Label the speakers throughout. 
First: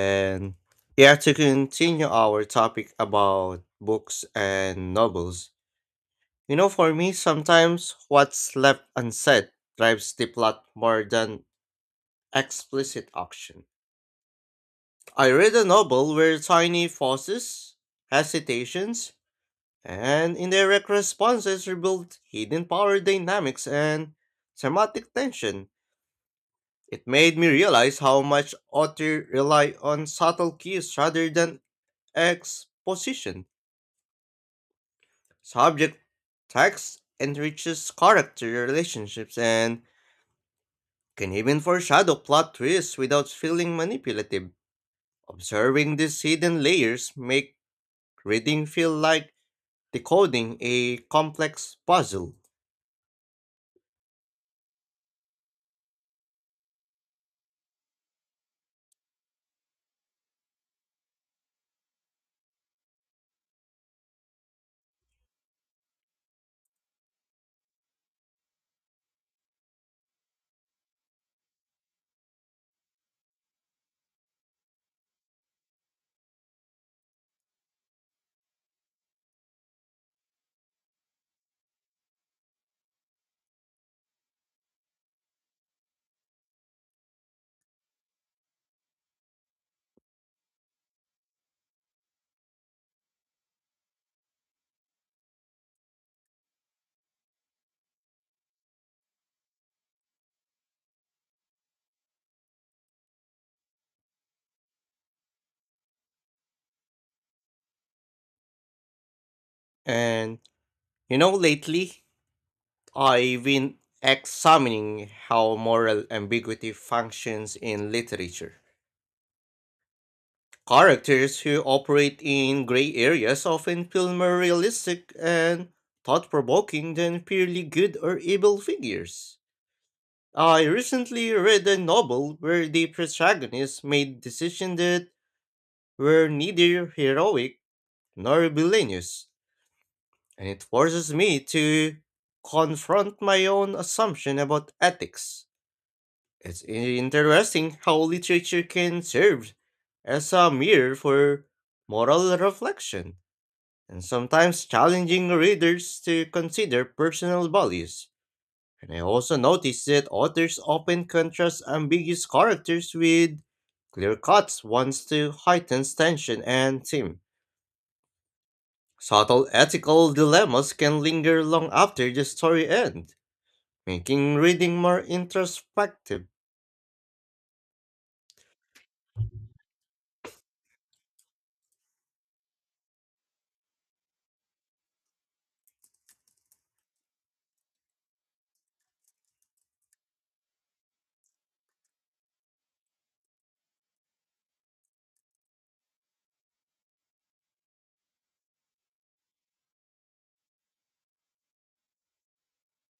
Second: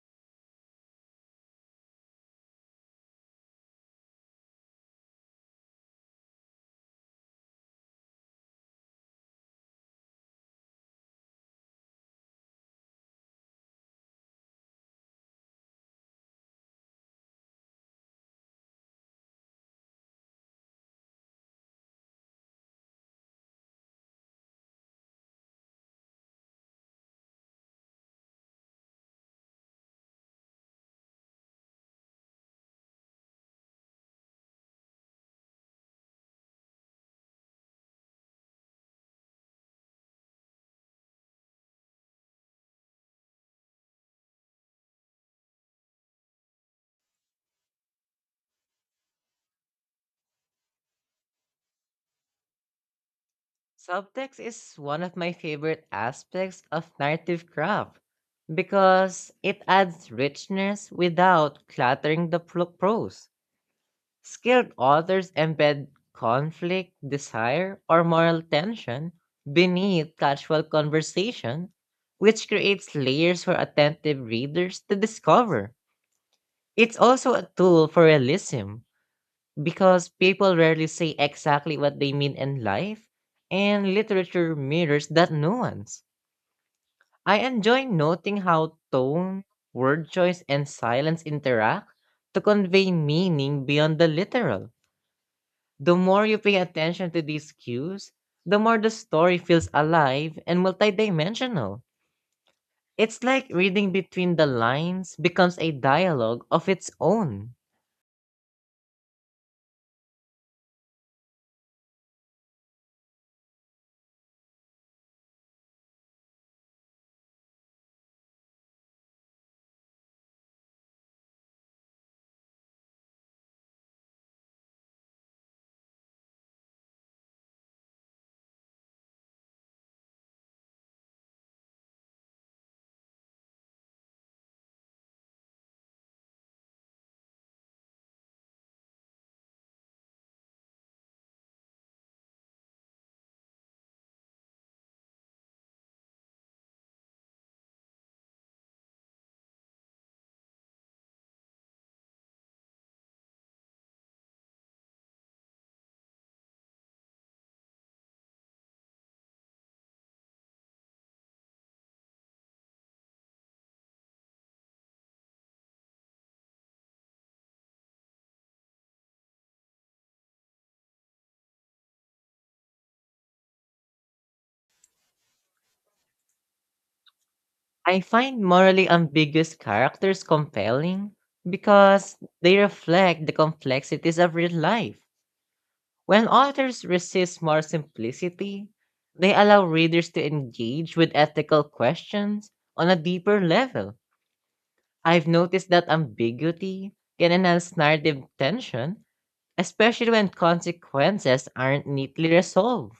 Speaker 1: And Yeah, to continue our topic about books and novels, for me, sometimes what's left unsaid drives the plot more than explicit action. I read a novel where tiny pauses, hesitations, and indirect responses revealed hidden power dynamics and thematic tension. It made me realize how much authors rely on subtle cues rather than exposition. Subject text enriches character relationships and can even foreshadow plot twists without feeling manipulative. Observing these hidden layers make reading feel like decoding a complex puzzle.
Speaker 2: Subtext is one of my favorite aspects of narrative craft because it adds richness without cluttering the prose. Skilled authors embed conflict, desire, or moral tension beneath casual conversation, which creates layers for attentive readers to discover. It's also a tool for realism, because people rarely say exactly what they mean in life, and literature mirrors that nuance. I enjoy noting how tone, word choice, and silence interact to convey meaning beyond the literal. The more you pay attention to these cues, the more the story feels alive and multidimensional. It's like reading between the lines becomes a dialogue of its own.
Speaker 1: And lately I've been examining how moral ambiguity functions in literature. Characters who operate in gray areas often feel more realistic and thought provoking than purely good or evil figures. I recently read a novel where the protagonist made decisions that were neither heroic nor villainous, and it forces me to confront my own assumption about ethics. It's interesting how literature can serve as a mirror for moral reflection and sometimes challenging readers to consider personal values. And I also noticed that authors often contrast ambiguous characters with clear cuts ones to heighten tension and theme. Subtle ethical dilemmas can linger long after the story ends, making reading more introspective.
Speaker 2: I find morally ambiguous characters compelling because they reflect the complexities of real life. When authors resist more simplicity, they allow readers to engage with ethical questions on a deeper level. I've noticed that ambiguity can enhance narrative tension, especially when consequences aren't neatly resolved.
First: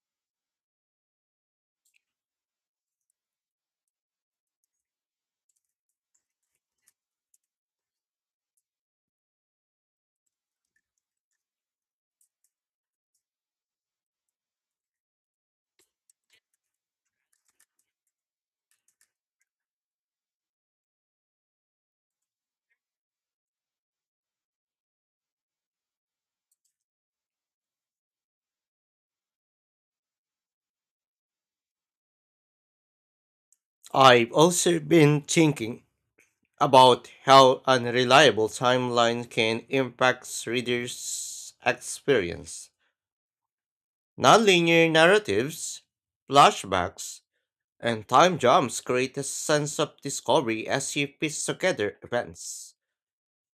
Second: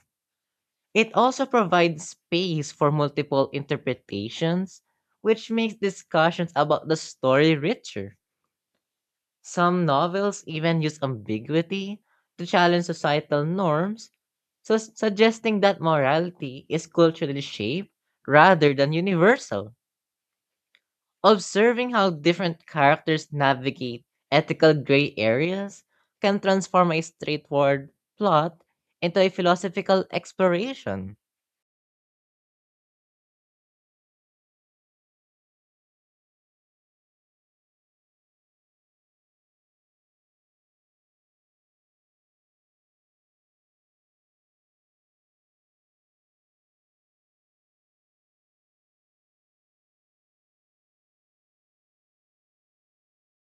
Speaker 2: It also provides space for multiple interpretations, which makes discussions about the story richer. Some novels even use ambiguity to challenge societal norms, so suggesting that morality is culturally shaped rather than universal. Observing how different characters navigate ethical gray areas can transform a straightforward plot into a philosophical exploration.
Speaker 1: I've also been thinking about how unreliable timelines can impact readers' experience. Nonlinear narratives, flashbacks, and time jumps create a sense of discovery as you piece together events.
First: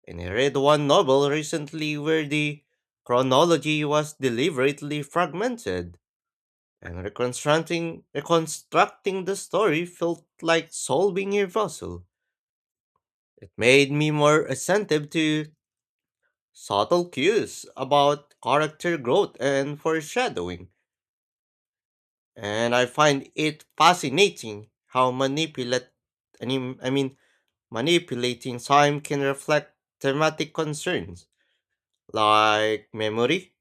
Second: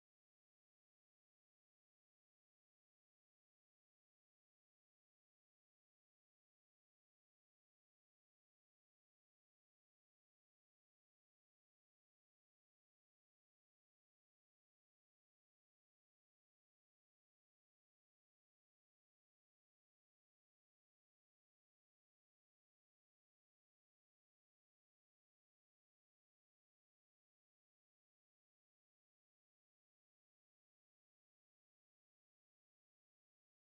Speaker 1: And I read one novel recently where the chronology was deliberately fragmented, and reconstructing the story felt like solving a puzzle. It made me more attentive to subtle cues about character growth and foreshadowing. And I find it fascinating how manipulate I mean, manipulating time can reflect thematic concerns like memory,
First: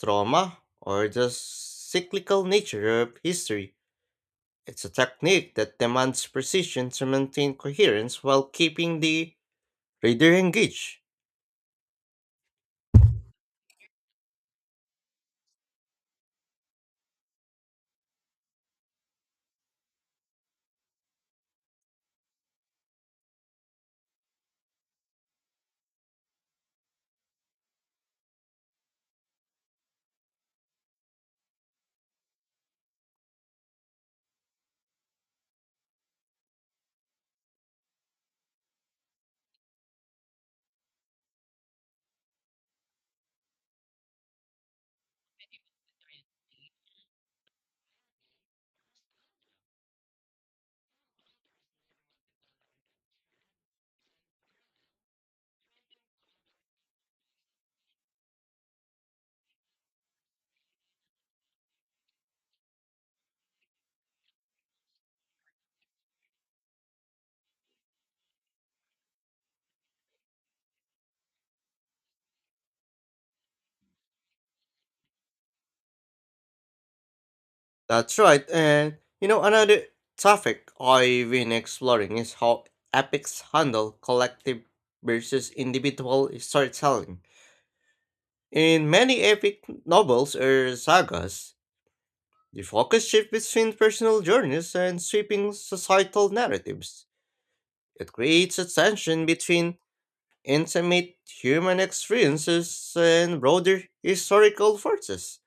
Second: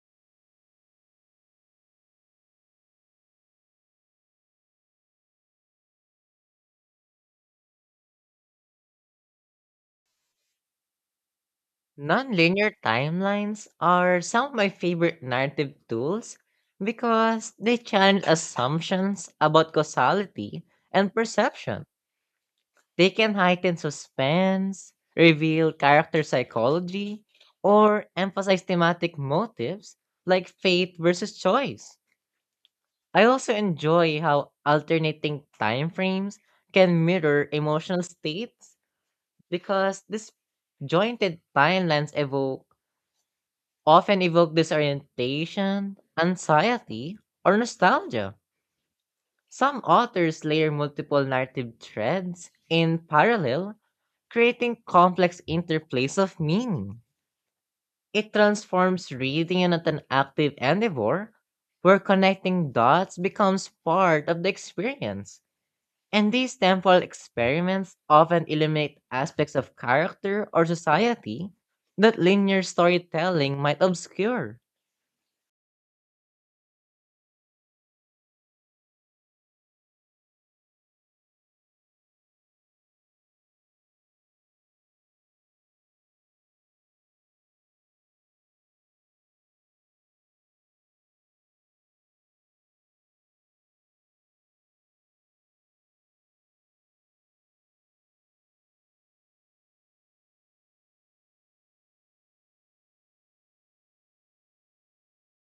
Speaker 1: trauma, or the cyclical nature of history. It's a technique that demands precision to maintain coherence while keeping the reader engaged.
Speaker 2: Nonlinear timelines are some of my favorite narrative tools because they challenge assumptions about causality and perception. They can heighten suspense, reveal character psychology, or emphasize thematic motives like fate versus choice. I also enjoy how alternating time frames can mirror emotional states because this jointed timelines evoke often evoke disorientation, anxiety, or nostalgia. Some authors layer multiple narrative threads in parallel, creating complex interplays of meaning. It transforms reading into an active endeavor where connecting dots becomes part of the experience. And these temporal experiments often illuminate aspects of character or society that linear storytelling might obscure.
Speaker 1: That's right, and another topic I've been exploring is how epics handle collective versus individual storytelling. In many epic novels or sagas, the focus shifts between personal journeys and sweeping societal narratives. It creates a tension between intimate human experiences and broader historical forces.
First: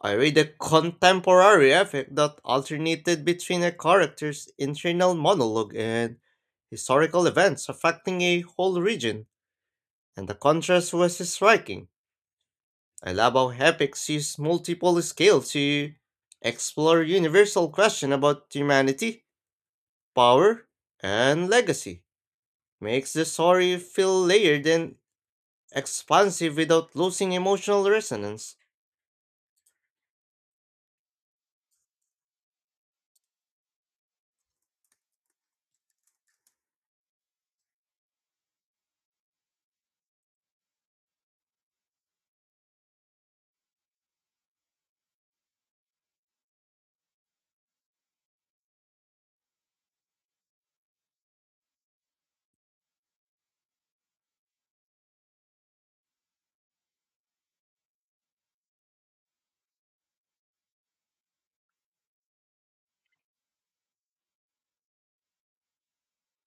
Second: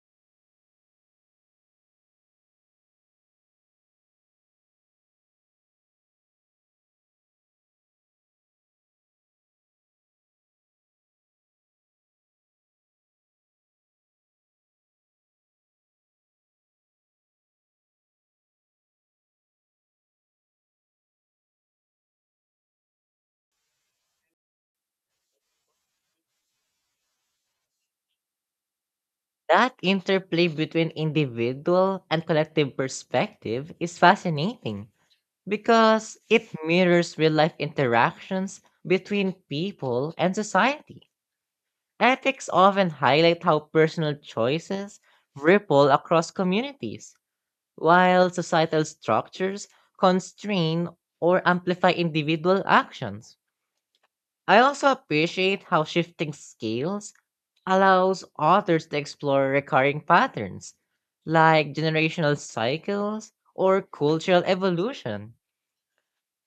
Speaker 1: I read a contemporary epic that alternated between a character's internal monologue and historical events affecting a whole region, and the contrast was striking. I love how epics use multiple scales to explore universal questions about humanity, power, and legacy. Makes the story feel layered and expansive without losing emotional resonance.
Speaker 2: That interplay between individual and collective perspective is fascinating because it mirrors real life interactions between people and society. Ethics often highlight how personal choices ripple across communities, while societal structures constrain or amplify individual actions. I also appreciate how shifting scales allows authors to explore recurring patterns like generational cycles or cultural evolution.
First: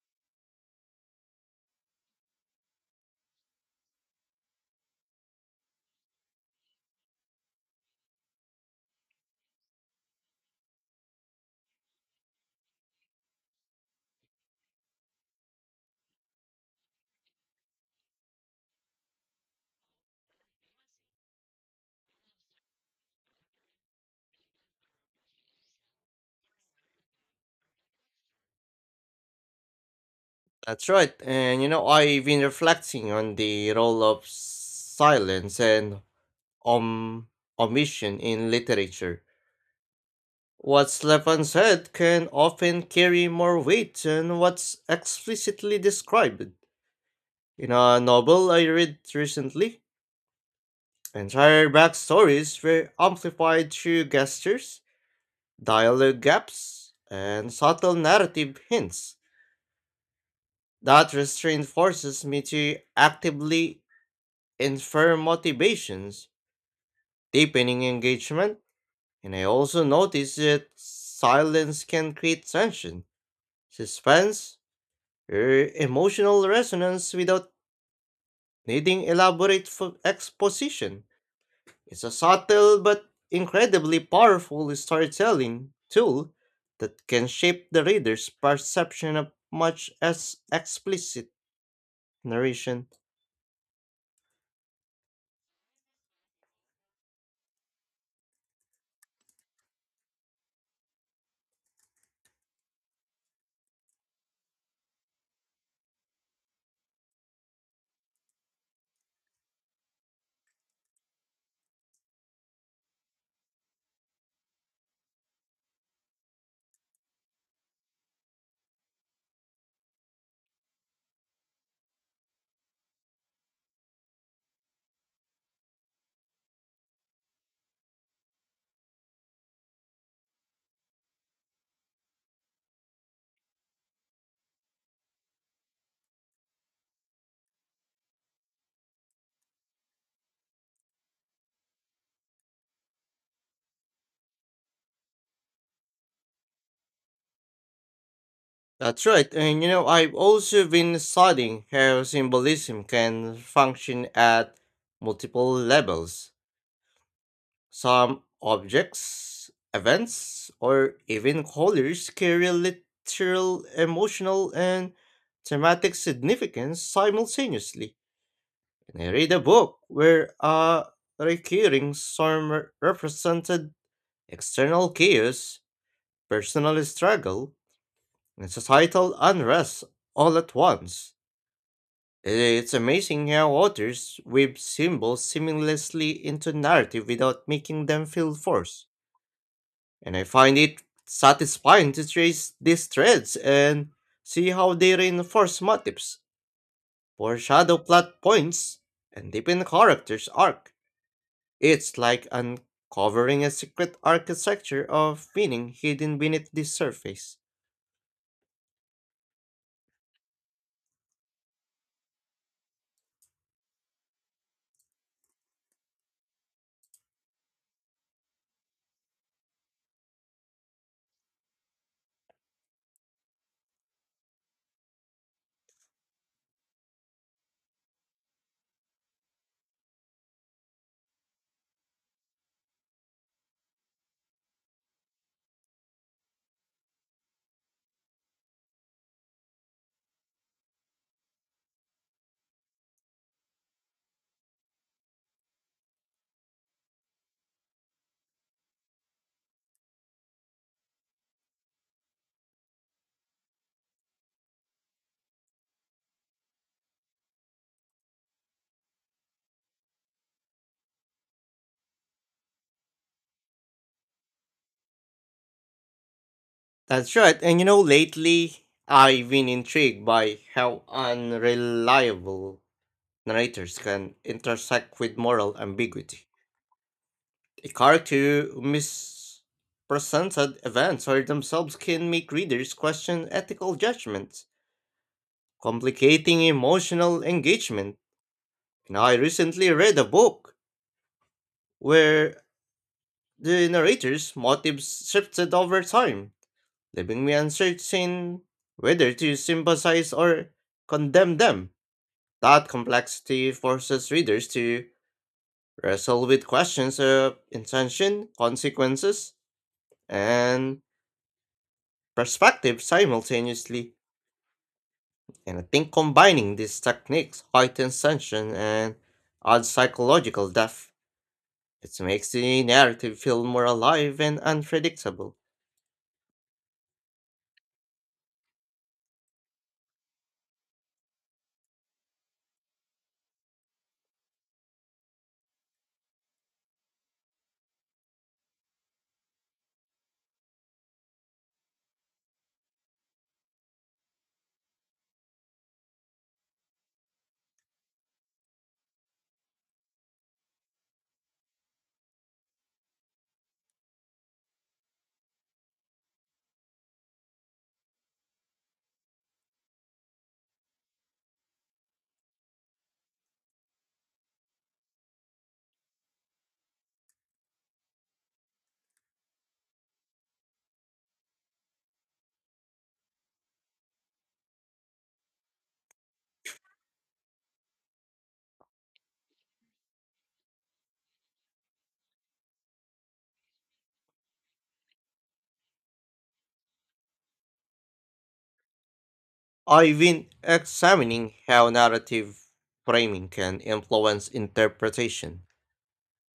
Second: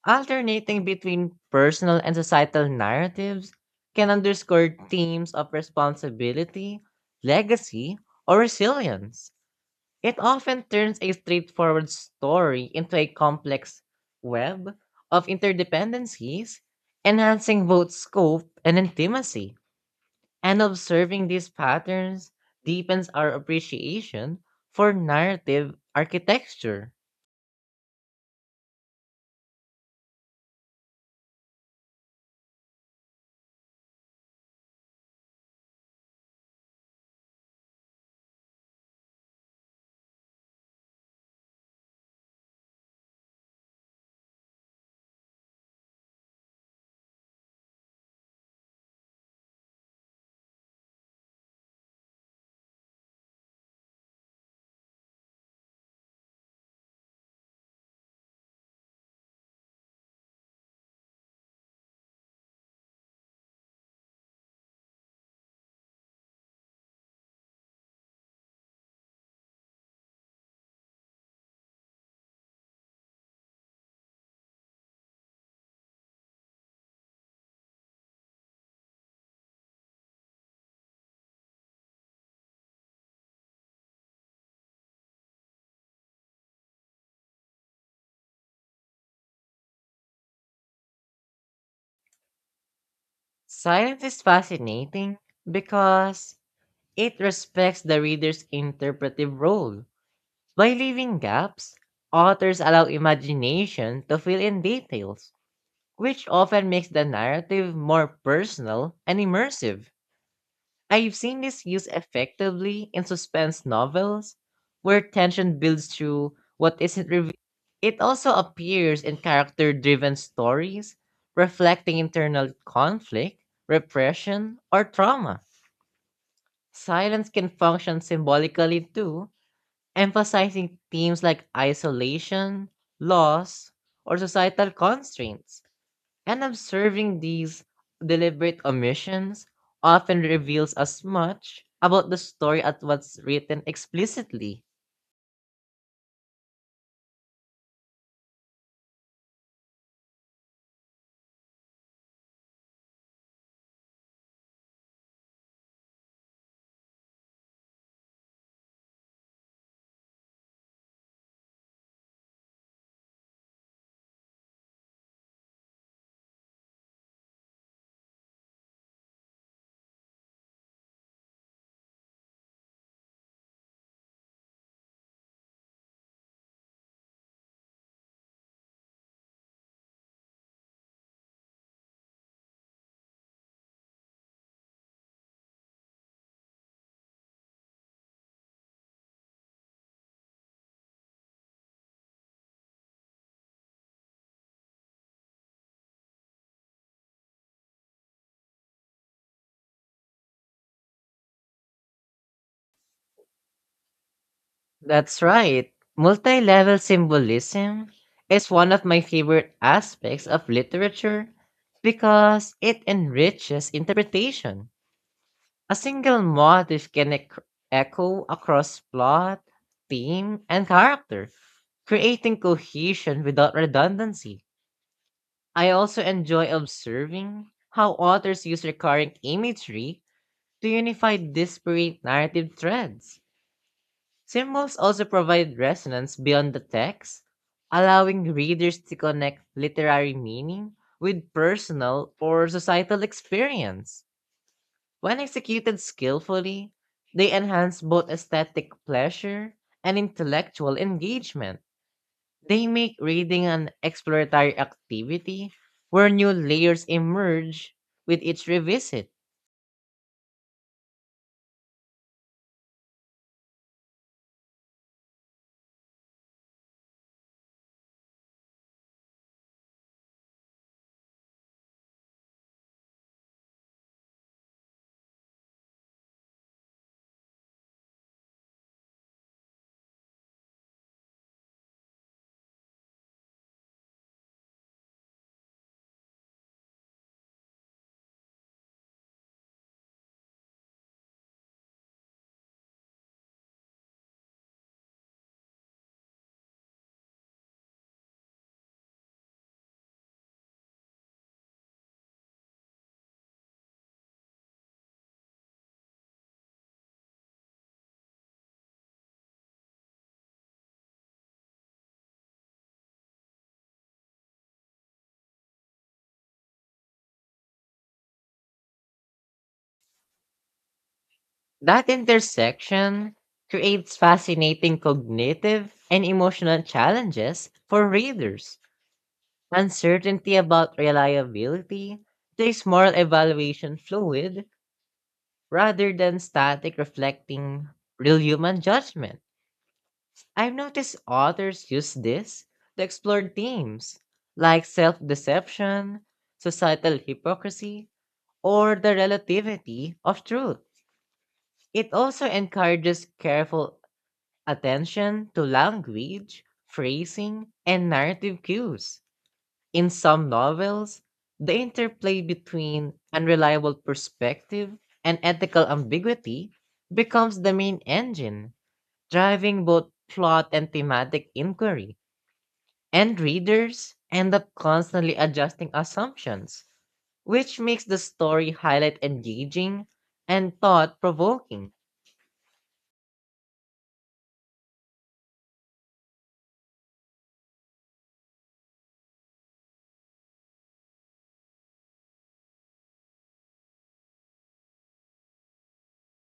Speaker 2: Alternating between personal and societal narratives can underscore themes of responsibility, legacy, or resilience. It often turns a straightforward story into a complex web of interdependencies, enhancing both scope and intimacy. And observing these patterns deepens our appreciation for narrative architecture.
Speaker 1: That's right. And I've been reflecting on the role of silence and om- omission in literature. What's left unsaid can often carry more weight than what's explicitly described. In a novel I read recently, entire backstories were amplified through gestures, dialogue gaps, and subtle narrative hints. That restraint forces me to actively and firm motivations, deepening engagement, and I also noticed that silence can create tension, suspense, or emotional resonance without needing elaborate exposition. It's a subtle but incredibly powerful storytelling tool that can shape the reader's perception of much as explicit narration.
Speaker 2: Silence is fascinating because it respects the reader's interpretive role. By leaving gaps, authors allow imagination to fill in details, which often makes the narrative more personal and immersive. I've seen this used effectively in suspense novels where tension builds through what isn't revealed. It also appears in character driven stories reflecting internal conflict, repression, or trauma. Silence can function symbolically too, emphasizing themes like isolation, loss, or societal constraints. And observing these deliberate omissions often reveals as much about the story as what's written explicitly.
Speaker 1: That's right, and I've also been studying how symbolism can function at multiple levels. Some objects, events, or even colors carry literal, emotional, and thematic significance simultaneously. And I read a book where a recurring storm represented external chaos, personal struggle, and societal unrest all at once. It's amazing how authors weave symbols seamlessly into narrative without making them feel forced. And I find it satisfying to trace these threads and see how they reinforce motifs, foreshadow plot points, and deepen characters' arc. It's like uncovering a secret architecture
Speaker 2: That's
Speaker 1: of meaning
Speaker 2: right.
Speaker 1: hidden
Speaker 2: Multi
Speaker 1: beneath the
Speaker 2: level
Speaker 1: surface.
Speaker 2: symbolism is one of my favorite aspects of literature because it enriches interpretation. A single motif can echo across plot, theme, and character, creating cohesion without redundancy. I also enjoy observing how authors use recurring imagery to unify disparate narrative threads. Symbols also provide resonance beyond the text, allowing readers to connect literary meaning with personal or societal experience. When executed skillfully, they enhance both aesthetic pleasure and intellectual engagement. They make reading an exploratory activity where new layers emerge with each revisit.
Speaker 1: That's right, and lately I've been intrigued by how unreliable narrators can intersect with moral ambiguity. A character who misrepresented events or themselves can make readers question ethical judgments, complicating emotional engagement. And I recently read a book where the narrator's motives shifted over time, leaving me uncertain whether to sympathize or condemn them. That complexity forces readers to wrestle with questions of intention, consequences, and perspective simultaneously. And I think combining these techniques heightens tension and adds psychological depth.
Speaker 2: That
Speaker 1: It makes the
Speaker 2: intersection
Speaker 1: narrative feel more
Speaker 2: creates
Speaker 1: alive and
Speaker 2: fascinating
Speaker 1: unpredictable.
Speaker 2: cognitive and emotional challenges for readers. Uncertainty about reliability plays moral evaluation fluid rather than static reflecting real human judgment. I've noticed authors use this to explore themes like self deception, societal hypocrisy, or the relativity of truth. It also encourages careful attention to language, phrasing, and narrative cues. In some novels, the interplay between unreliable perspective and ethical ambiguity becomes the main engine, driving both plot and thematic inquiry. And readers end up constantly adjusting assumptions, which makes the story highlight engaging and thought provoking.
Speaker 1: I've been examining how narrative framing can influence interpretation.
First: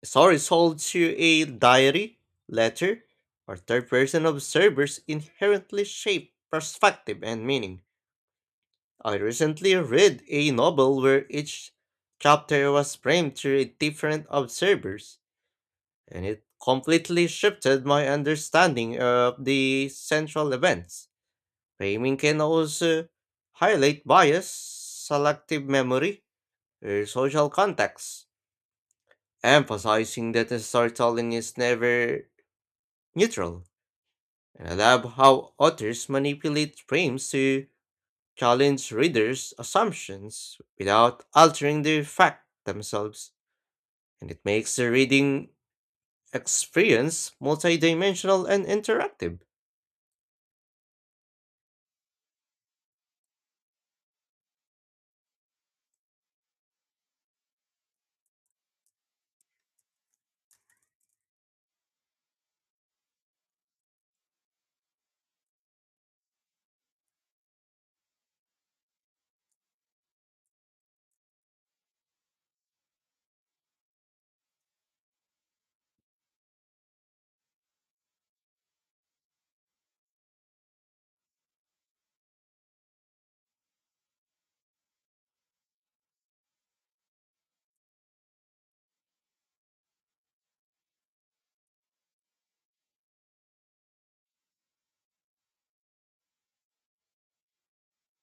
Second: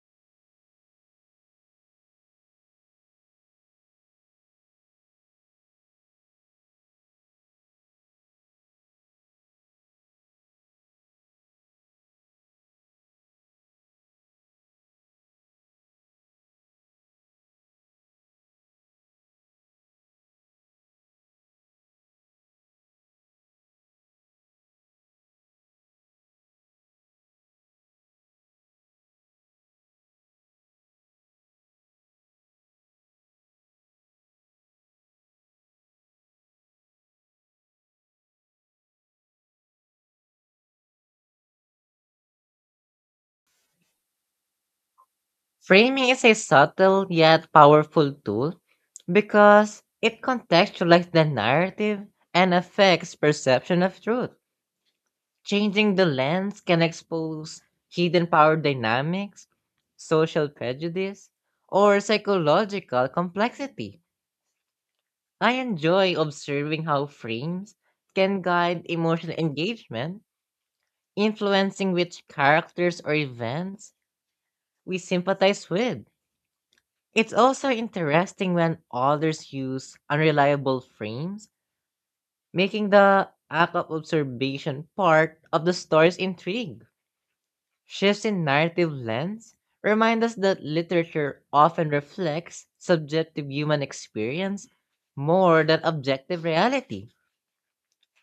Speaker 1: Story is told to a diary, letter, or third person observers inherently shape perspective and meaning. I recently read a novel where each chapter was framed through a different observers, and it completely shifted my understanding of the central events. Framing can also highlight bias, selective memory, or social context, emphasizing that storytelling is never neutral. And I love how authors manipulate frames to challenge readers' assumptions without altering the fact themselves, and it makes the reading
Speaker 2: Framing is a subtle
Speaker 1: experience
Speaker 2: yet powerful
Speaker 1: multidimensional
Speaker 2: tool
Speaker 1: and interactive.
Speaker 2: because it contextualizes the narrative and affects perception of truth. Changing the lens can expose hidden power dynamics, social prejudice, or psychological complexity. I enjoy observing how frames can guide emotional engagement, influencing which characters or events we sympathize with. It's also interesting when authors use unreliable frames, making the act of observation part of the story's intrigue. Shifts in narrative lens remind us that literature often reflects subjective human experience more than objective reality.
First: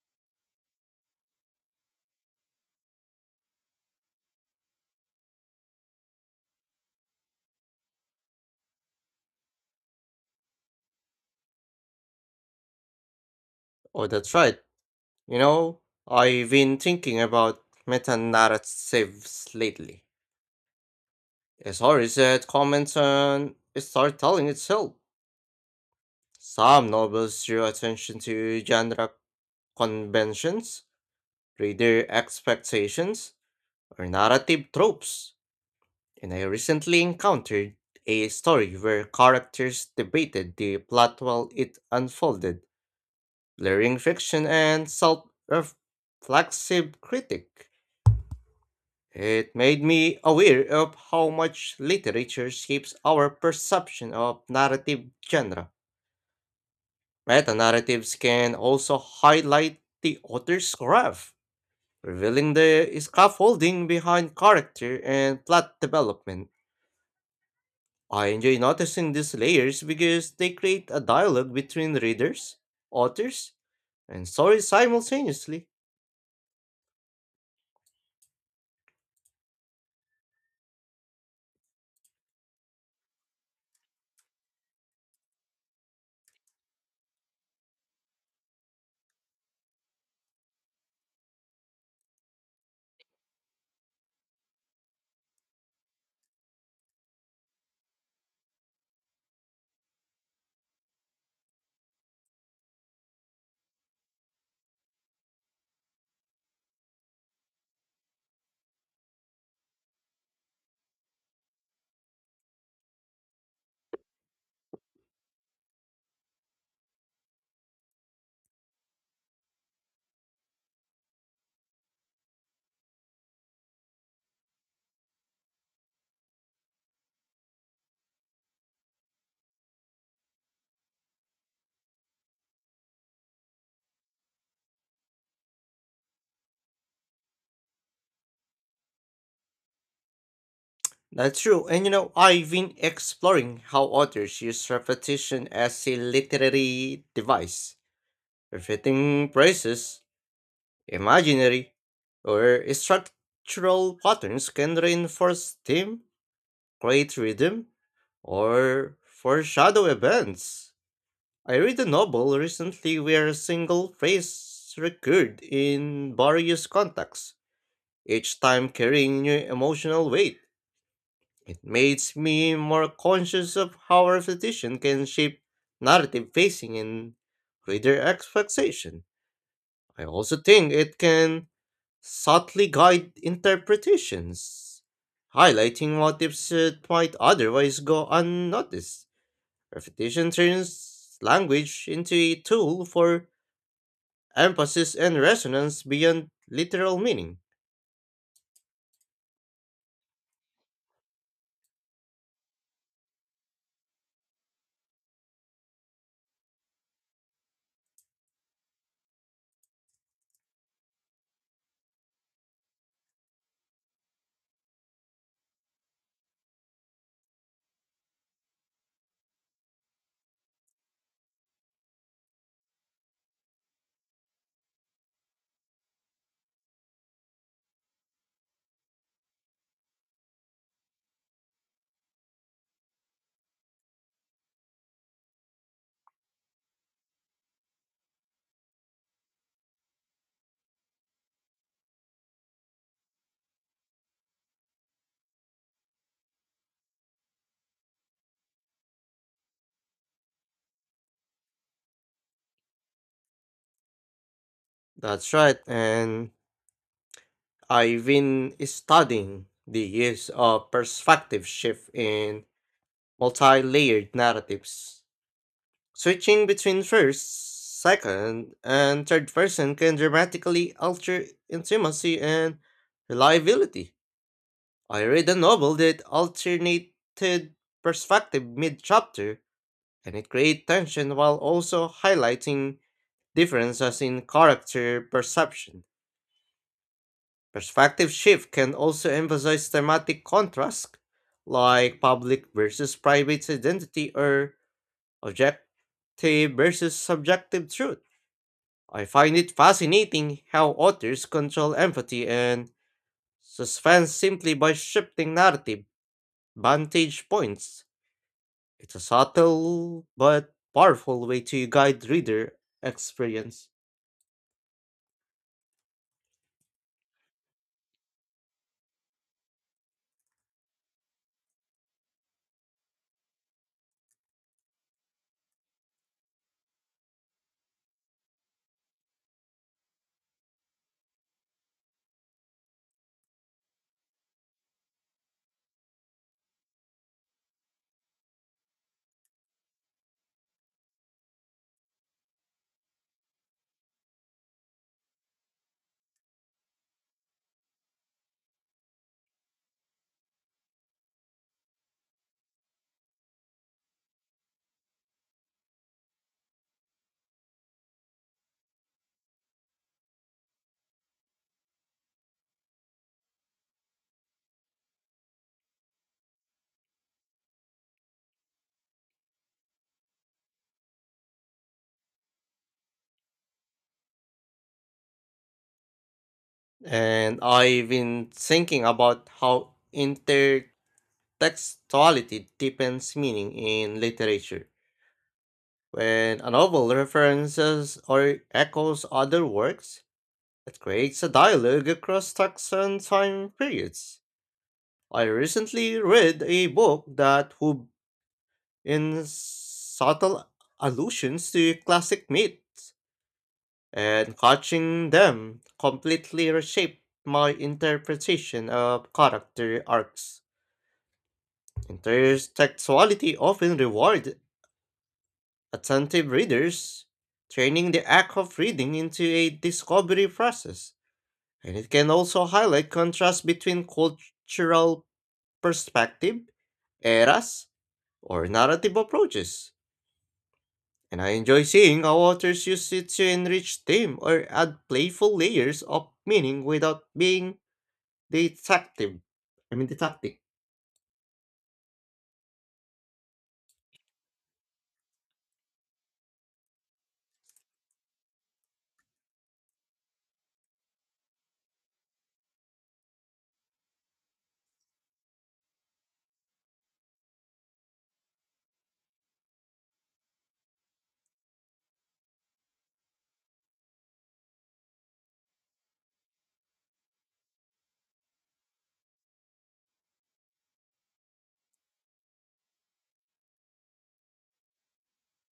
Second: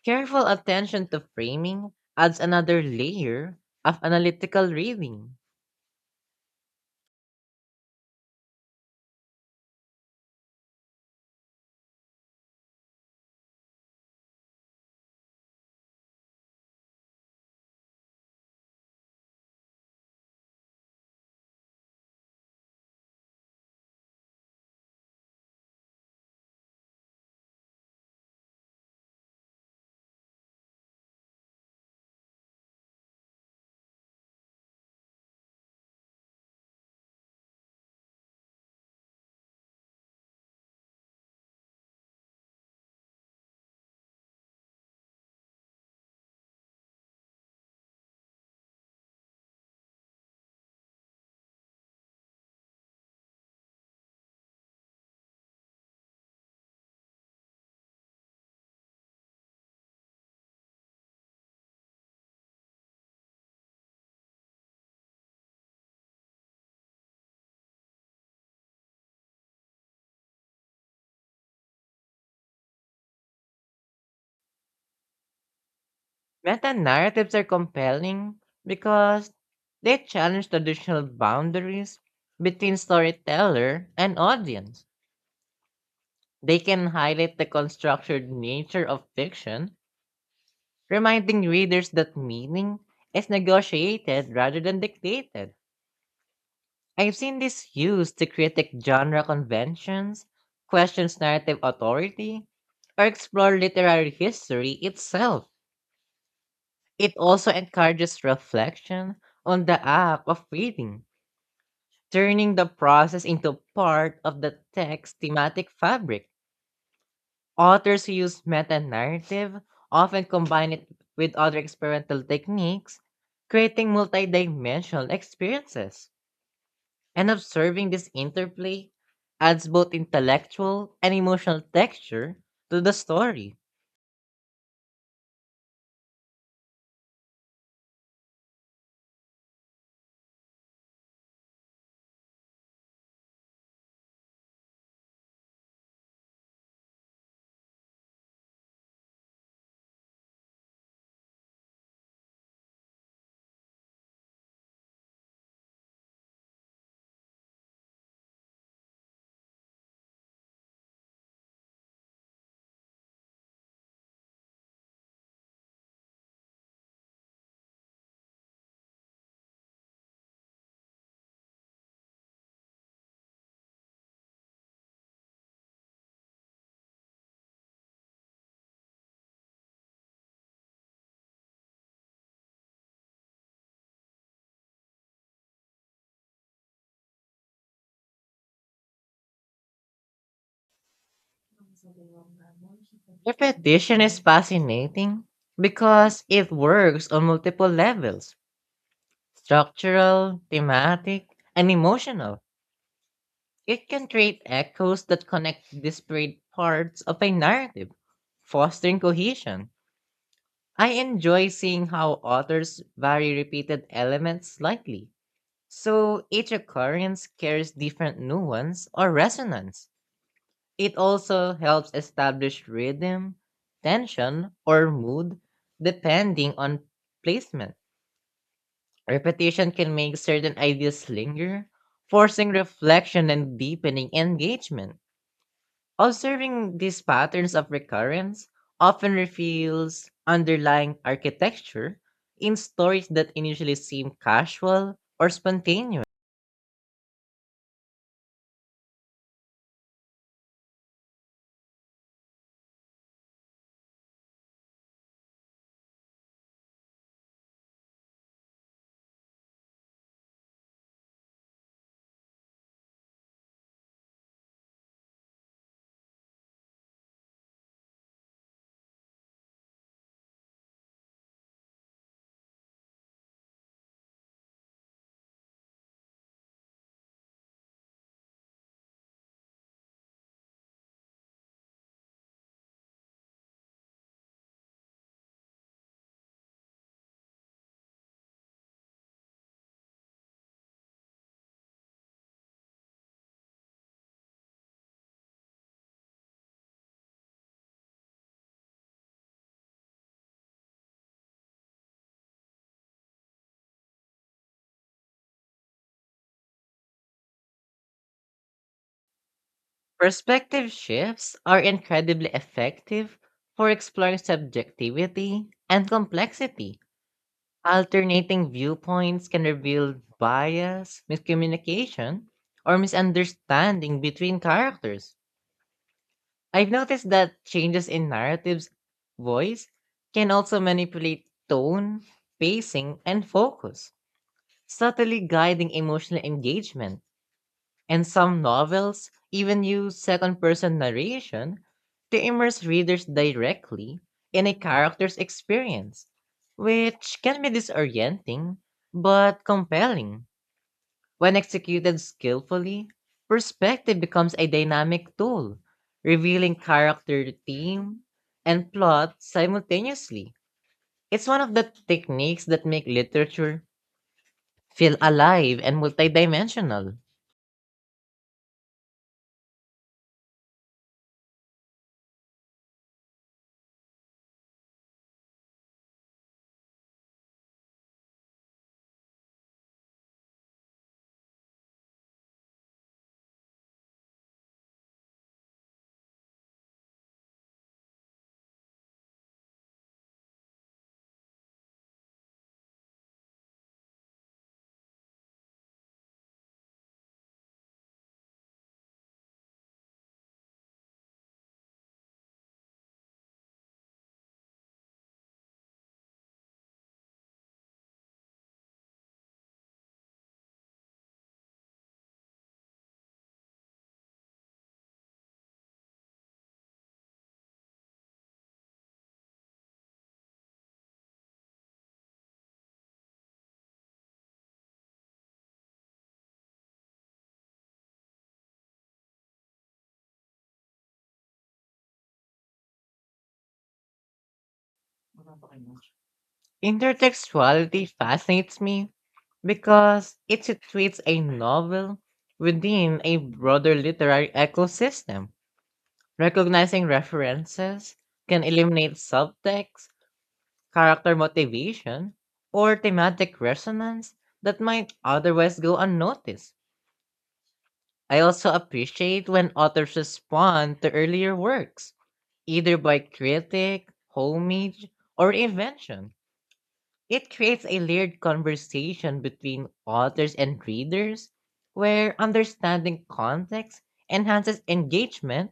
Speaker 2: Careful attention to framing adds another layer of analytical reading.
Speaker 1: Oh, that's right. You know, I've been thinking about meta-narratives lately. A story that comments on storytelling itself. Some novels draw attention to genre conventions, reader expectations, or narrative tropes, and I recently encountered a story where characters debated the plot while it unfolded, blurring fiction and self reflexive critique. It made me aware of how much literature shapes our perception of narrative genre. Meta narratives can also highlight the author's craft, revealing the scaffolding behind character and plot development. I enjoy noticing these layers because they create a dialogue between readers, authors, and stories simultaneously.
Speaker 2: Meta narratives are compelling because they challenge traditional boundaries between storyteller and audience. They can highlight the constructed nature of fiction, reminding readers that meaning is negotiated rather than dictated. I've seen this used to critique genre conventions, question narrative authority, or explore literary history itself. It also encourages reflection on the act of reading, turning the process into part of the text's thematic fabric. Authors who use meta narrative often combine it with other experimental techniques, creating multidimensional experiences. And observing this interplay adds both intellectual and emotional texture to the story.
Speaker 1: That's true, and I've been exploring how authors use repetition as a literary device, repeating phrases, imaginary, or structural patterns can reinforce theme, create rhythm, or foreshadow events. I read a novel recently where a single phrase recurred in various contexts, each time carrying new emotional weight. It makes me more conscious of how repetition can shape narrative pacing and reader expectation. I also think it can subtly guide interpretations, highlighting motifs that might otherwise go unnoticed. Repetition turns language into a tool for
Speaker 2: Repetition is
Speaker 1: emphasis and
Speaker 2: fascinating
Speaker 1: resonance
Speaker 2: because
Speaker 1: beyond
Speaker 2: it
Speaker 1: literal
Speaker 2: works on
Speaker 1: meaning.
Speaker 2: multiple levels: structural, thematic, and emotional. It can create echoes that connect disparate parts of a narrative, fostering cohesion. I enjoy seeing how authors vary repeated elements slightly, so each occurrence carries different nuance or resonance. It also helps establish rhythm, tension, or mood depending on placement. Repetition can make certain ideas linger, forcing reflection and deepening engagement. Observing these patterns of recurrence often reveals underlying architecture in stories that initially seem casual or spontaneous.
Speaker 1: That's right, and I've been studying the use of perspective shift in multi layered narratives. Switching between first, second, and third person can dramatically alter intimacy and reliability. I read a novel that alternated perspective mid chapter, and it created tension while also highlighting differences in character perception. Perspective shift can also emphasize thematic contrast, like public versus private identity or objective versus subjective truth. I find it fascinating how authors control empathy and suspense simply by shifting narrative vantage points. It's a subtle but
Speaker 2: Perspective
Speaker 1: powerful
Speaker 2: shifts
Speaker 1: way
Speaker 2: are
Speaker 1: to guide
Speaker 2: incredibly
Speaker 1: reader
Speaker 2: effective
Speaker 1: experience.
Speaker 2: for exploring subjectivity and complexity. Alternating viewpoints can reveal bias, miscommunication, or misunderstanding between characters. I've noticed that changes in narrative's voice can also manipulate tone, pacing, and focus, subtly guiding emotional engagement. And some novels even use second person narration to immerse readers directly in a character's experience, which can be disorienting but compelling. When executed skillfully, perspective becomes a dynamic tool, revealing character, theme, and plot simultaneously. It's one of the techniques that make literature feel alive and multidimensional.
Speaker 1: And I've been thinking about how intertextuality deepens meaning in literature. When a novel references or echoes other works, it creates a dialogue across texts and time periods. I recently read a book that wove in subtle allusions to classic myths, and catching them completely reshaped my interpretation of character arcs. Intersexuality often reward attentive readers, training the act of reading into a discovery process, and it can also highlight contrast between cultural perspective, eras, or narrative approaches. And I enjoy seeing how authors use it to enrich theme or add playful layers of meaning without being
Speaker 2: Intertextuality fascinates me
Speaker 1: detective. I mean,
Speaker 2: because
Speaker 1: detective.
Speaker 2: it situates a novel within a broader literary ecosystem. Recognizing references can eliminate subtext, character motivation, or thematic resonance that might otherwise go unnoticed. I also appreciate when authors respond to earlier works, either by critic, homage, or invention. It creates a layered conversation between authors and readers where understanding context enhances engagement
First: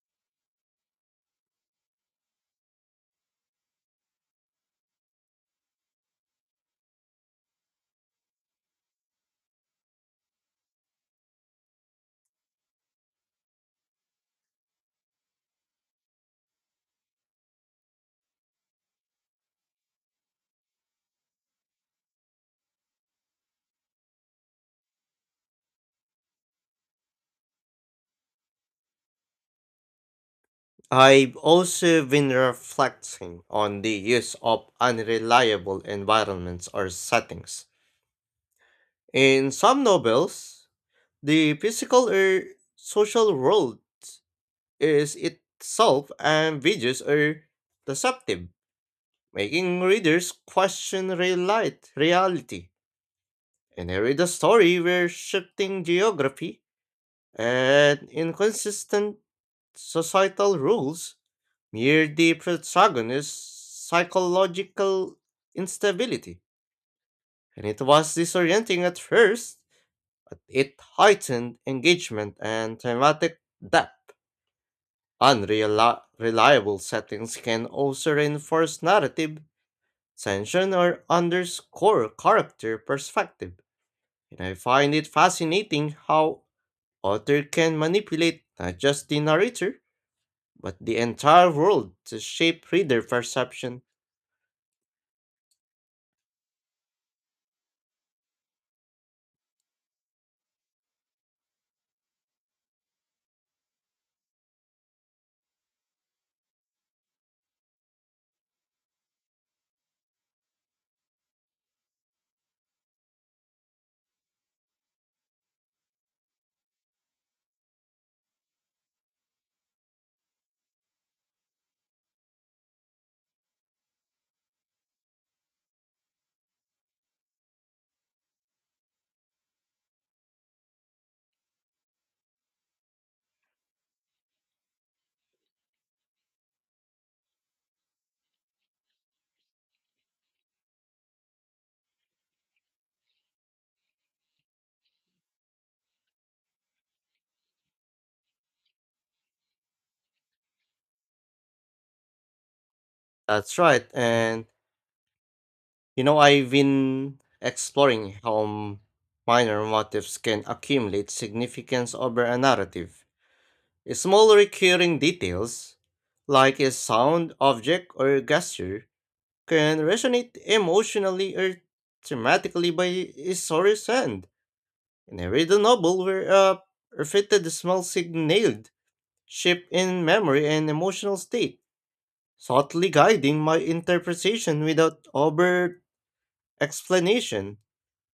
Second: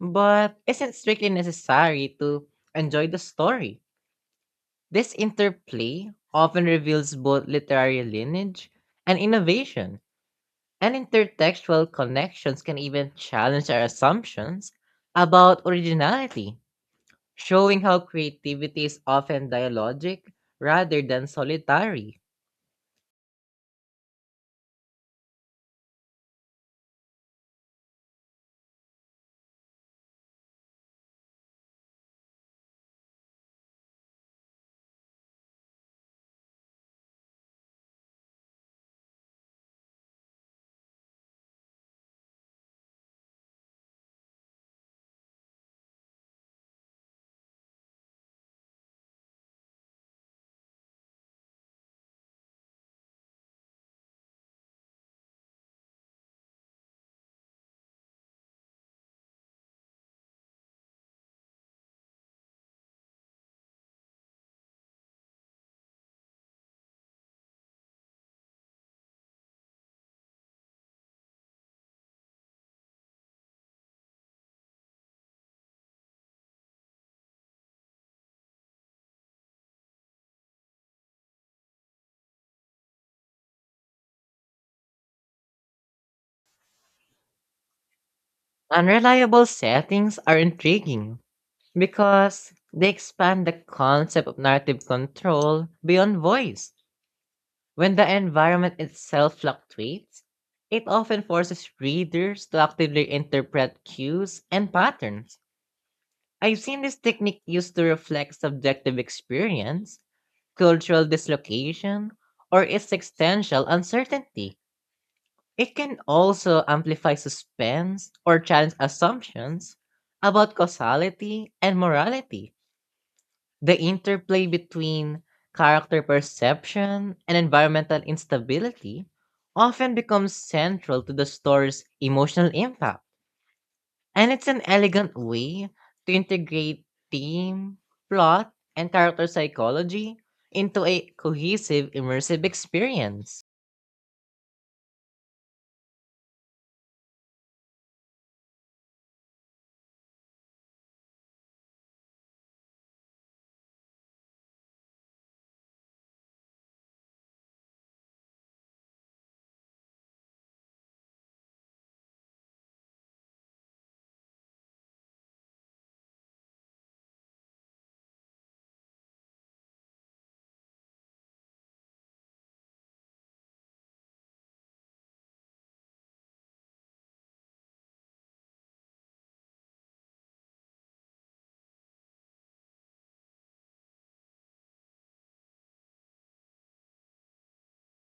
Speaker 2: but isn't strictly necessary to enjoy the story. This interplay often reveals both literary lineage and innovation, and intertextual connections can even challenge our assumptions about originality, showing how creativity is often dialogic rather than solitary.
Speaker 1: I've also been reflecting on the use of unreliable environments or settings. In some novels, the physical or social world is itself ambiguous or deceptive, making readers question reality. And I read a story where shifting geography and inconsistent societal rules near the protagonist's psychological instability, and it was disorienting at first, but it heightened engagement and thematic depth. Unreliable settings can also reinforce narrative tension or underscore character perspective, and I find it fascinating how author can manipulate not just the
Speaker 2: Unreliable
Speaker 1: narrator,
Speaker 2: settings are
Speaker 1: but the
Speaker 2: intriguing
Speaker 1: entire world to
Speaker 2: because
Speaker 1: shape
Speaker 2: they
Speaker 1: reader
Speaker 2: expand the
Speaker 1: perception.
Speaker 2: concept of narrative control beyond voice. When the environment itself fluctuates, it often forces readers to actively interpret cues and patterns. I've seen this technique used to reflect subjective experience, cultural dislocation, or existential uncertainty. It can also amplify suspense or challenge assumptions about causality and morality. The interplay between character perception and environmental instability often becomes central to the story's emotional impact, and it's an elegant way to integrate theme, plot, and character psychology into a cohesive, immersive experience.
Speaker 1: That's right, and I've been exploring how minor motifs can accumulate significance over a narrative. Small recurring details, like a sound, object, or gesture, can resonate emotionally or thematically by a story's end. And I read a novel where a repeated small signaled shape in memory and emotional state, subtly guiding my interpretation without overt explanation.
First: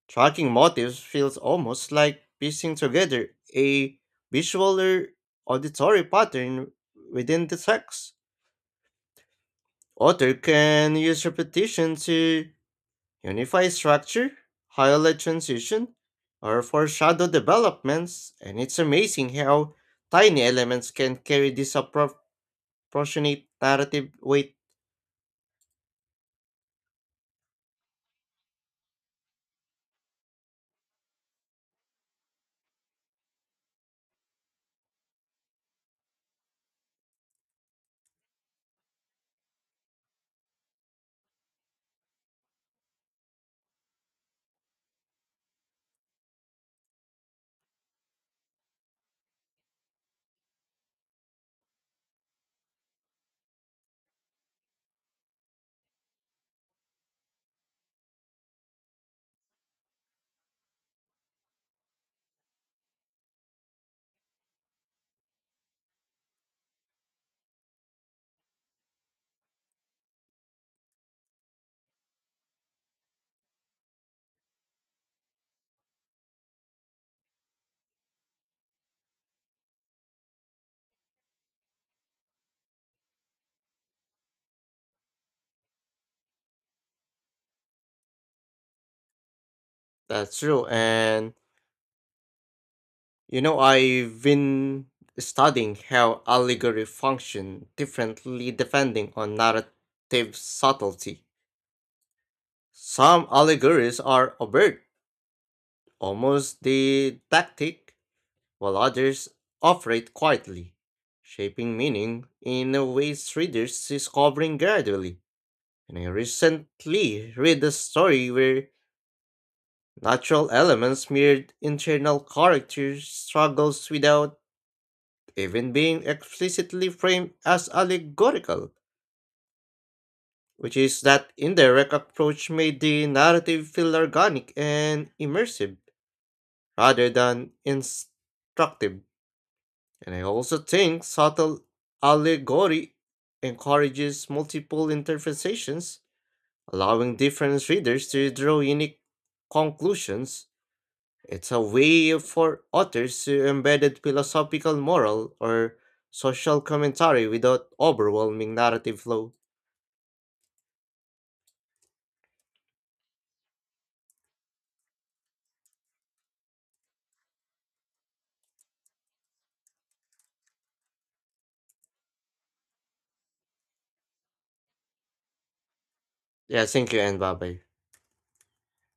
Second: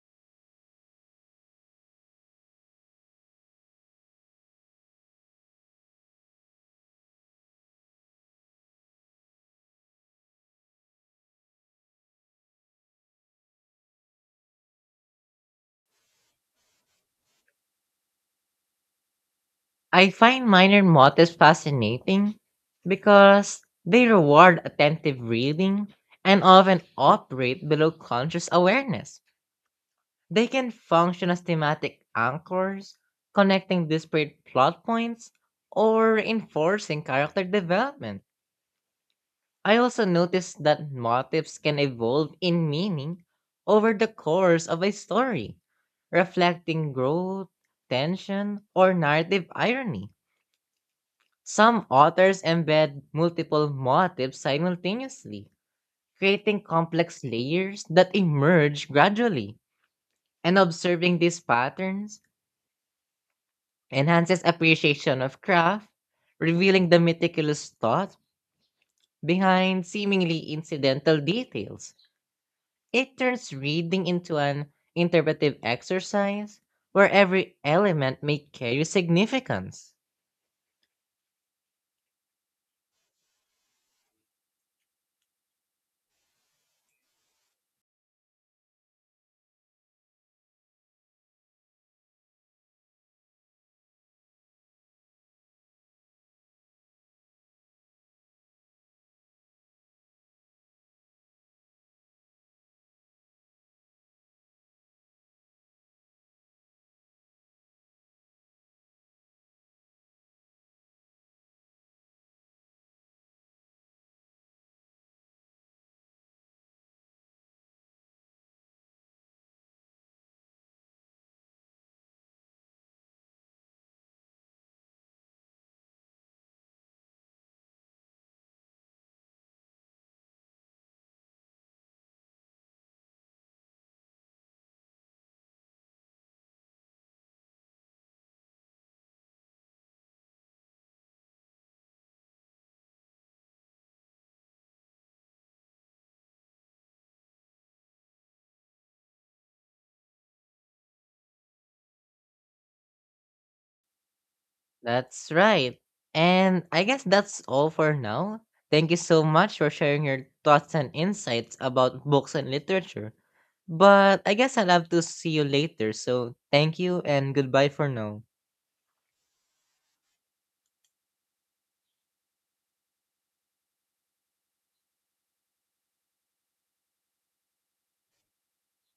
Speaker 1: Tracking motives feels almost like piecing together a visual or auditory pattern within the text. Author can use repetition to unify structure, highlight transition, or foreshadow developments, and it's amazing how
Speaker 2: I
Speaker 1: tiny
Speaker 2: find minor
Speaker 1: elements can
Speaker 2: motifs
Speaker 1: carry disproportionate
Speaker 2: fascinating because they
Speaker 1: narrative weight.
Speaker 2: reward attentive reading and often operate below conscious awareness. They can function as thematic anchors, connecting disparate plot points or enforcing character development. I also noticed that motifs can evolve in meaning over the course of a story, reflecting growth, tension, or narrative irony. Some authors embed multiple motifs simultaneously, creating complex layers that emerge gradually. And observing these patterns enhances appreciation of craft, revealing the meticulous thought behind seemingly incidental details. It turns reading into an interpretive exercise where every element may carry significance.
Speaker 1: That's true, and I've been studying how allegory function differently depending on narrative subtlety. Some allegories are overt, almost didactic, while others operate quietly, shaping meaning in a way readers discovering gradually. And I recently read a story where natural elements mirrored internal character struggles without even being explicitly framed as allegorical, which is that indirect approach made the narrative feel organic and immersive rather than instructive. And I also think subtle allegory encourages multiple interpretations, allowing different readers to draw unique conclusions. It's a way for authors to embed philosophical,
Speaker 2: That's
Speaker 1: moral, or
Speaker 2: right.
Speaker 1: social
Speaker 2: And I guess
Speaker 1: commentary
Speaker 2: that's
Speaker 1: without
Speaker 2: all for now.
Speaker 1: overwhelming
Speaker 2: Thank you
Speaker 1: narrative
Speaker 2: so
Speaker 1: flow.
Speaker 2: much for sharing your thoughts and insights about books and literature. But I guess I'll have to see you later. So thank you and goodbye for now.
Speaker 1: Yeah, thank you and bye bye.